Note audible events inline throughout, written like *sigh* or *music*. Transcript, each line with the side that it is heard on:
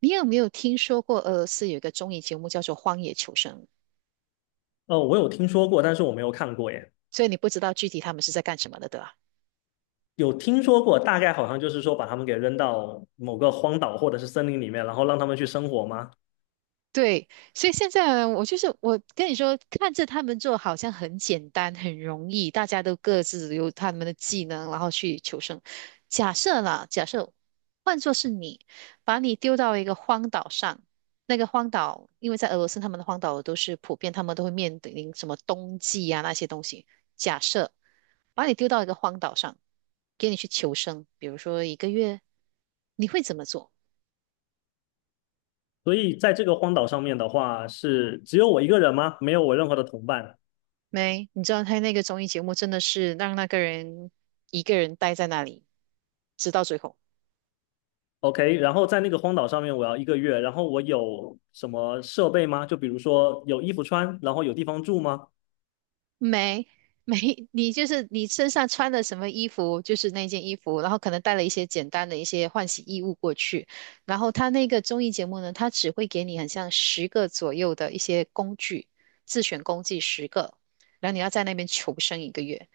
right: 你有没有听说过俄罗斯有一个综艺节目叫做《荒野求生》？
left: 哦，我有听说过，但是我没有看过耶。
right: 所以你不知道具体他们是在干什么的，对吧？
left: 有听说过，大概好像就是说把他们给扔到某个荒岛或者是森林里面，然后让他们去生活吗？
right: 对，所以现在呢我就是我跟你说，看着他们做好像很简单、很容易，大家都各自有他们的技能，然后去求生。假设换作是你，把你丢到一个荒岛上，那个荒岛，因为在俄罗斯他们的荒岛都是普遍，他们都会面临什么冬季啊那些东西。假设把你丢到一个荒岛上，给你去求生，比如说一个月，你会怎么做？
left: 所以在这个荒岛上面的话，是只有我一个人吗？没有我任何的同伴。
right: 没，你知道他那个综艺节目真的是让那个人一个人待在那里，直到最后。
left: OK,然后在那个荒岛上面，我要一个月，然后我有什么设备吗？就比如说有衣服穿，然后有地方住吗？
right: 没 *laughs* 没，你就是你身上穿的什么衣服，就是那件衣服，然后可能带了一些简单的一些换洗衣物过去。然后他那个综艺节目呢，他只会给你很像十个左右的一些工具，自选工具十个，然后你要在那边求生一个月。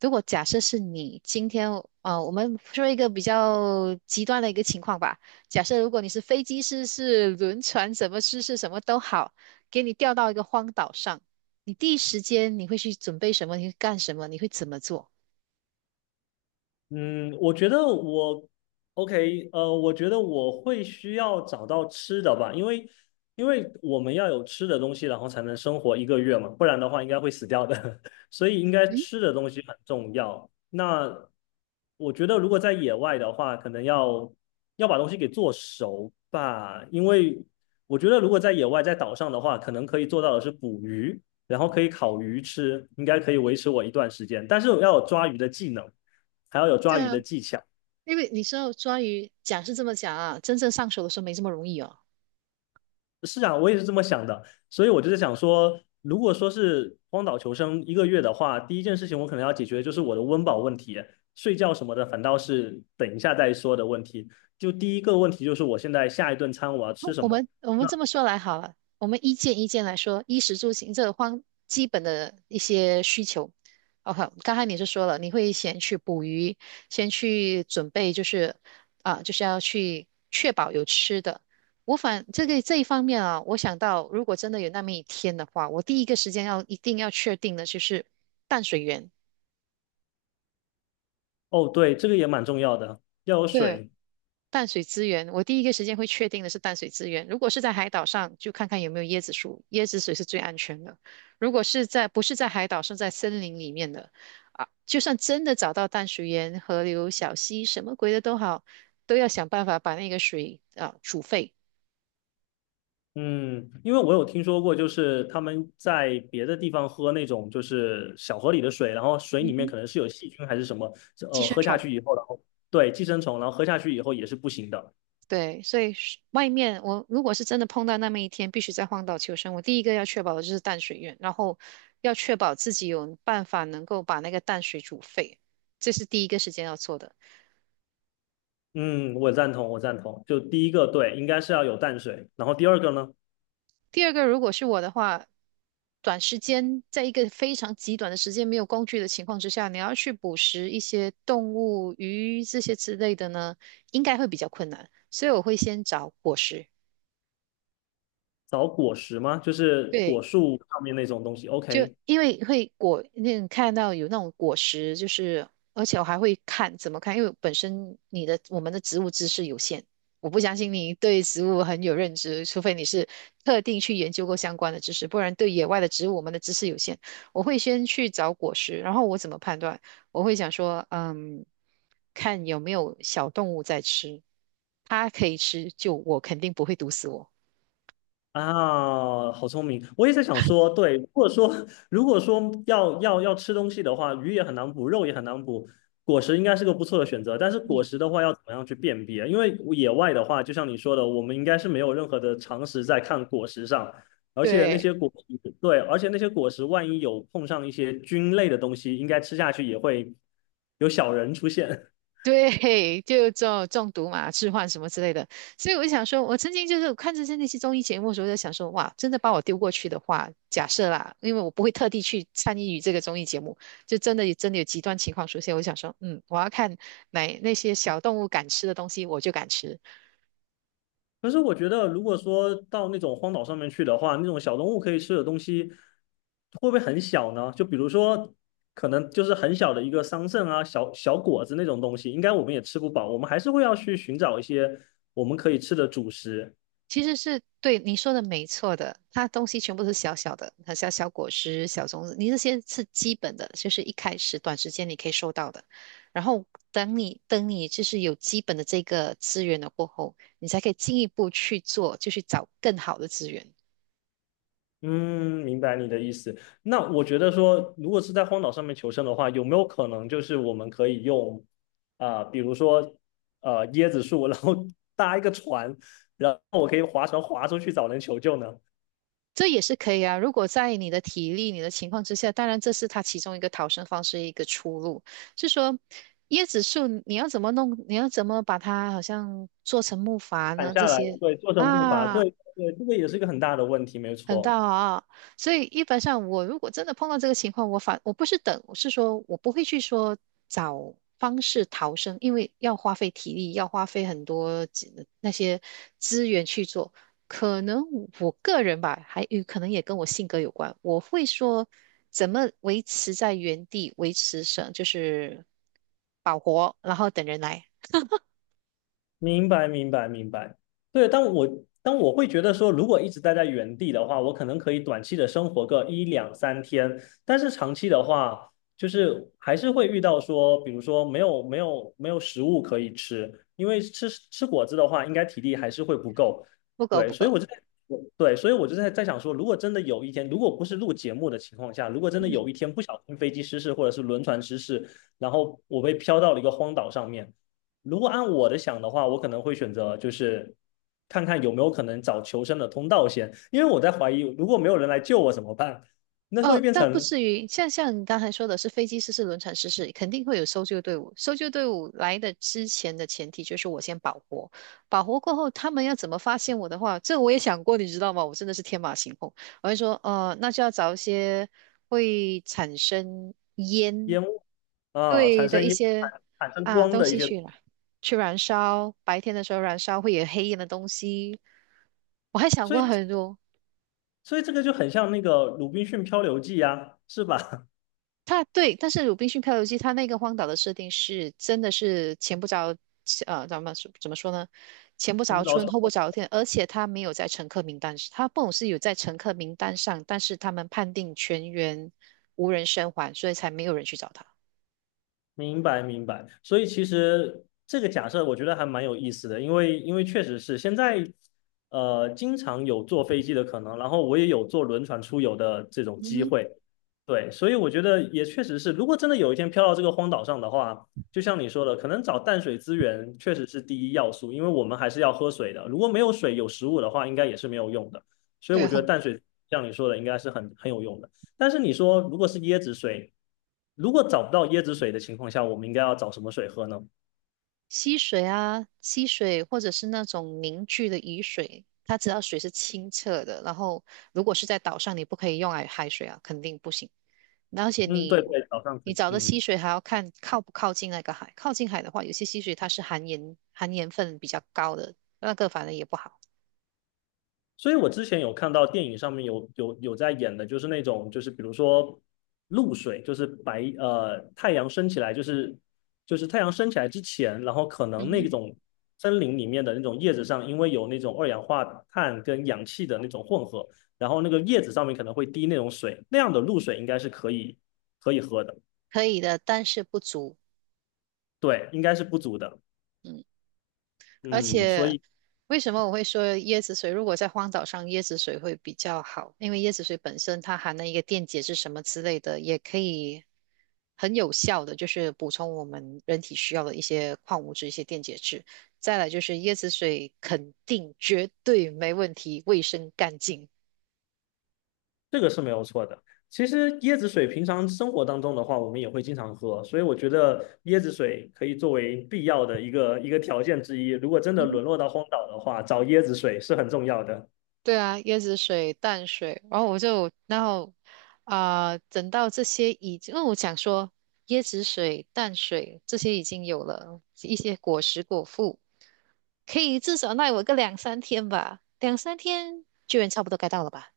right: 如果假设是你今天，啊，我们说一个比较极端的一个情况吧，假设如果你是飞机失事、轮船什么失事什么都好，给你调到一个荒岛上。你第一时间你会去准备什么？你会干什么？你会怎么做？
left: 嗯，我觉得我会需要找到吃的吧，因为我们要有吃的东西，然后才能生活一个月嘛，不然的话应该会死掉的，*laughs* 所以应该
right: 嗯，
left: 吃的东西很重要。那我觉得如果在野外的话，可能要把东西给做熟吧，因为我觉得如果在野外在岛上的话，可能可以做到的是捕鱼，然后可以烤鱼吃，应该可以维持我一段时间，但是我要有抓鱼的技能。还要有
right: 对
left: 抓鱼
right: 啊，
left: 的技巧。
right: 因为你知道抓鱼讲是这么讲啊，真正上手的时候没这么容易哦。
left: 是啊，我也是这么想的，所以我就是想说，如果说是荒岛求生一个月的话，第一件事情我可能要解决就是我的温饱问题，睡觉什么的反倒是等一下再说的问题。就第一个问题就是我现在下一顿餐我要吃
right: 不，
left: 什
right: 我
left: 么？
right: 们我们
left: 那
right: 这么说来好了，我们一件一件来说，衣食住行这个方基本的一些需求。OK，刚才你是说了，你会先去捕鱼，先去准备，就是啊，就是要去确保有吃的。我反这一方面啊，我想到如果真的有那么一天的话，我第一个时间一定要确定的就是淡水源。
left: 哦，对，这个也蛮重要的，要有
right: 对。
left: 水。
right: 淡水资源，我第一个时间会确定的是淡水资源。如果是在海岛上，就看看有没有椰子树，椰子水是最安全的。如果是在不是在海岛，是在森林里面的，啊，就算真的找到淡水源、河流、小溪，什么鬼的都好，都要想办法把那个水啊煮沸。
left: 嗯，因为我有听说过，就是他们在别的地方喝那种就是小河里的水，然后水里
right: 嗯
left: 面
right: 哼，
left: 可能是有细菌还是什么，
right: 寄生
left: 喝下
right: 虫。
left: 去以后，然后对寄生虫，然后喝下去以后也是不行的。
right: 对，所以是外面我如果是真的碰到那么一天，必须在荒岛求生，我第一个要确保的就是淡水源，然后要确保自己有办法能够把那个淡水煮沸，这是第一个时间要做的。
left: 嗯，我赞同，我赞同。就第一个，对，应该是要有淡水，然后第二个呢，
right: 第二个，如果是我的话，短时间在一个非常极短的时间没有工具的情况之下，你要去捕食一些动物、鱼这些之类的呢，应该会比较困难，所以我会先找果实。
left: 找果实吗？就是
right: 对。
left: 果树上面那种东西。
right: 就
left: OK,
right: 因为会果那种看到有那种果实，就是而且我还会看怎么看，因为本身你的我们的植物知识有限，我不相信你对植物很有认知，除非你是特定去研究过相关的知识，不然对野外的植物我们的知识有限。我会先去找果实，然后我怎么判断？我会想说，看有没有小动物在吃，它可以吃，就我肯定不会毒死我。
left: 啊，好聪明！我也在想说，对，如果说要吃东西的话，鱼也很难补，肉也很难补，果实应该是个不错的选择。但是果
right: 嗯，
left: 实的话，要怎么样去辨别？因为野外的话，就像你说的，我们应该是没有任何的常识在看果实上，
right: 对。
left: 而且那些果实万一有碰上一些菌类的东西，应该吃下去也会有小人出现。
right: 对，就中毒嘛，置换什么之类的。所以我就想说，我曾经就是看着那些综艺节目的时候，我就想说，哇，真的把我丢过去的话，假设啦，因为我不会特地去参与这个综艺节目，就真的有极端情况出现，我就想说，我要看那些小动物敢吃的东西，我就敢吃；
left: 可是我觉得，如果说到那种荒岛上面去的话，那种小动物可以吃的东西，会不会很小呢？就比如说，可能就是很小的一个桑葚啊、小小果子那种东西，应该我们也吃不饱，我们还是会要去寻找一些我们可以吃的主食。
right: 其实是对你说的没错的，它东西全部都是小小的，它小小果实、小种子，你这些是基本的，就是一开始短时间你可以收到的。然后等你就是有基本的这个资源了过后，你才可以进一步去做，就去找更好的资源。
left: 嗯，明白你的意思。那我觉得说，如果是在荒岛上面求生的话，有没有可能就是我们可以用啊、比如说呃椰子树，然后搭一个船，然后我可以划船划出去找人求救呢？
right: 这也是可以啊，如果在你的体力、你的情况之下，当然这是它其中一个逃生方式、一个出路。是说椰子树你要怎么弄？你要怎么把它好像做成木筏
left: 砍
right: 呢？这
left: 下来，
right: 些
left: 对，做成步伐，
right: 啊。
left: 对对，这个也是一个很大的问题，没
right: 很大
left: 错。
right: 啊，所以一般上我如果真的碰到这个情况，我反我不是等，我是说我不会去说找方式逃生，因为要花费体力，要花费很多资那些资源去做。可能我个人吧，还有可能也跟我性格有关，我会说怎么维持在原地，维持生就是保活，然后等人来，
left: 明白，明白，明白。对,但我会觉得说，如果一直待在原地的话，我可能可以短期的生活个一两三天，但是长期的话，就是还是会遇到说，比如说没有食物可以吃，因为吃果子的话，应该体力还是会不够。
right: 不够
left: 对，
right: 不
left: 所以
right: 够，
left: 我就在我对，所以我就在想说，如果真的有一天，如果不是录节目的情况下，如果真的
right: 嗯。
left: 有一天不小心飞机失事或者是轮船失事，然后我被飘到了一个荒岛上面。如果按我的想的话，我可能会选择就是看看有没有可能找求生的通道先，因为我在怀疑如果没有人来救我怎么办？那
right: 哦，
left: 会变
right: 倒不
left: 成
right: 至于，像你刚才说的是飞机失事、轮船失事，肯定会有搜救队伍。搜救队伍来的之前的前提就是我先保活，保活过后，他们要怎么发现我的话，这我也想过，你知道吗？我真的是天马行空，我会说，那就要找一些会产生嗯
left: 烟雾啊，
right: 对的一些
left: 产生
right: 啊
left: 光
right: 东
left: 的一
right: 西
left: 些，
right: 去了，去燃烧，白天的时候燃烧会有黑烟的东西，我还想
left: 所
right: 过
left: 以
right: 很多。
left: 所以这个就很像那个《鲁滨逊漂流记》啊，是吧？
right: 它对，但是《鲁滨逊漂流记》它那个荒岛的设定是真的是前不着咱们说怎么说呢？前不
left: *laughs* 我
right: 着
left: 们早
right: 村
left: 说。
right: 后不着店，而且它没有在乘客名单，它不是有在乘客名单上，但是他们判定全员无人生还，所以才没有人去找他。
left: 明白明白，所以其实这个假设我觉得还蛮有意思的，因为确实是现在，呃，经常有坐飞机的可能，然后我也有坐轮船出游的这种
right: 嗯
left: 机
right: 哼，
left: 会，对，所以我觉得也确实是，如果真的有一天飘到这个荒岛上的话，就像你说的，可能找淡水资源确实是第一要素，因为我们还是要喝水的，如果没有水有食物的话，应该也是没有用的，所以
right: 对，
left: 我觉得淡水像你说的应该是很有用的。但是你说如果是椰子水，如果找不到椰子水的情况下，我们应该要找什么水喝呢？
right: 溪水啊，溪水或者是那种凝聚的雨水，他只要水是清澈的，然后如果是在岛上，你不可以用来海水啊，肯定不行。而且
left: 嗯，对
right: 你
left: 对，早上可
right: 你
left: 以，
right: 找的溪
left: 嗯。
right: 水还要看靠不靠近那个海，靠近海的话，有些溪水它是含盐分比较高的，那个反正也不好。
left: 所以我之前有看到电影上面有在演的，就是那种就是比如说露水，就是白呃太阳升起来，就是太阳升起来之前，然后可
right: 嗯
left: 能那
right: 哼，
left: 种森林里面的那种叶子上，因为有那种二氧化碳跟氧气的那种混合，然后那个叶子上面可能会滴那种水，那样的露水应该是可以喝的。
right: 可以的，但是不足。
left: 对，应该是不足的。
right: 嗯。而
left: 嗯，所
right: 且
left: 以
right: 为什么我会说椰子水？如果在荒岛上，椰子水会比较好，因为椰子水本身它含了一个电解质什么之类的，也可以很有效的就是补充我们人体需要的一些矿物质、一些电解质。再来就是椰子水肯定绝对没问题，卫生干净。
left: 这个是没有错的。其实椰子水平常生活当中的话，我们也会经常喝，所以我觉得椰子水可以作为必要的一个条件之一。如果真的沦落到荒岛的话，找椰子水是很重要的。
right: 对啊，椰子水、淡水，然后我就，然后啊、等到这些已经，因为我想说椰子水、淡水这些已经有了一些果实果腹，可以至少耐我个两三天吧，两三天救援差不多该到了吧？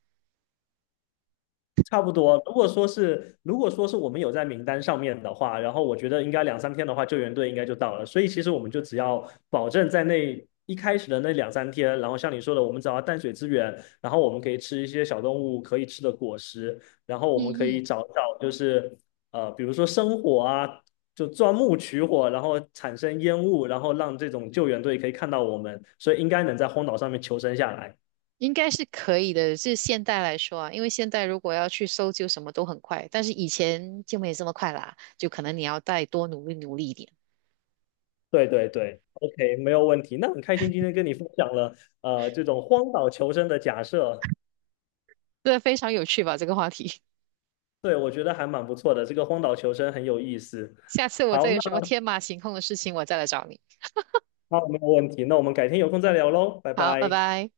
left: 差不多。如果说是我们有在名单上面的话，然后我觉得应该两三天的话，救援队应该就到了。所以其实我们就只要保证在那一开始的那两三天，然后像你说的，我们找到淡水资源，然后我们可以吃一些小动物可以吃的果实，然后我
right: 嗯
left: 们可以
right: 嗯，
left: 找找就是呃，比如说生火啊，就钻木取火，然后产生烟雾，然后让这种救援队可以看到我们，所以应该能在荒岛上面求生下来。
right: 应该是可以的。就现代来说啊，因为现代如果要去搜救什么都很快，但是以前就没这么快啦，就可能你要再多努力努力一点。
left: 对对对，OK,没有问题。那很开心今天跟你分享了这种荒岛求生的假设，
right: 对，非常有趣吧，这个话题。
left: 对，我觉得还蛮不错的，这个荒岛求生很有意思。
right: 下次我再
left: 好，
right: 有什么
left: 那
right: 天马行空的事情，我再来找你。
left: 好，没有问题，那我们改天有空再聊喽，拜
right: 好，拜
left: 拜。
right: 拜。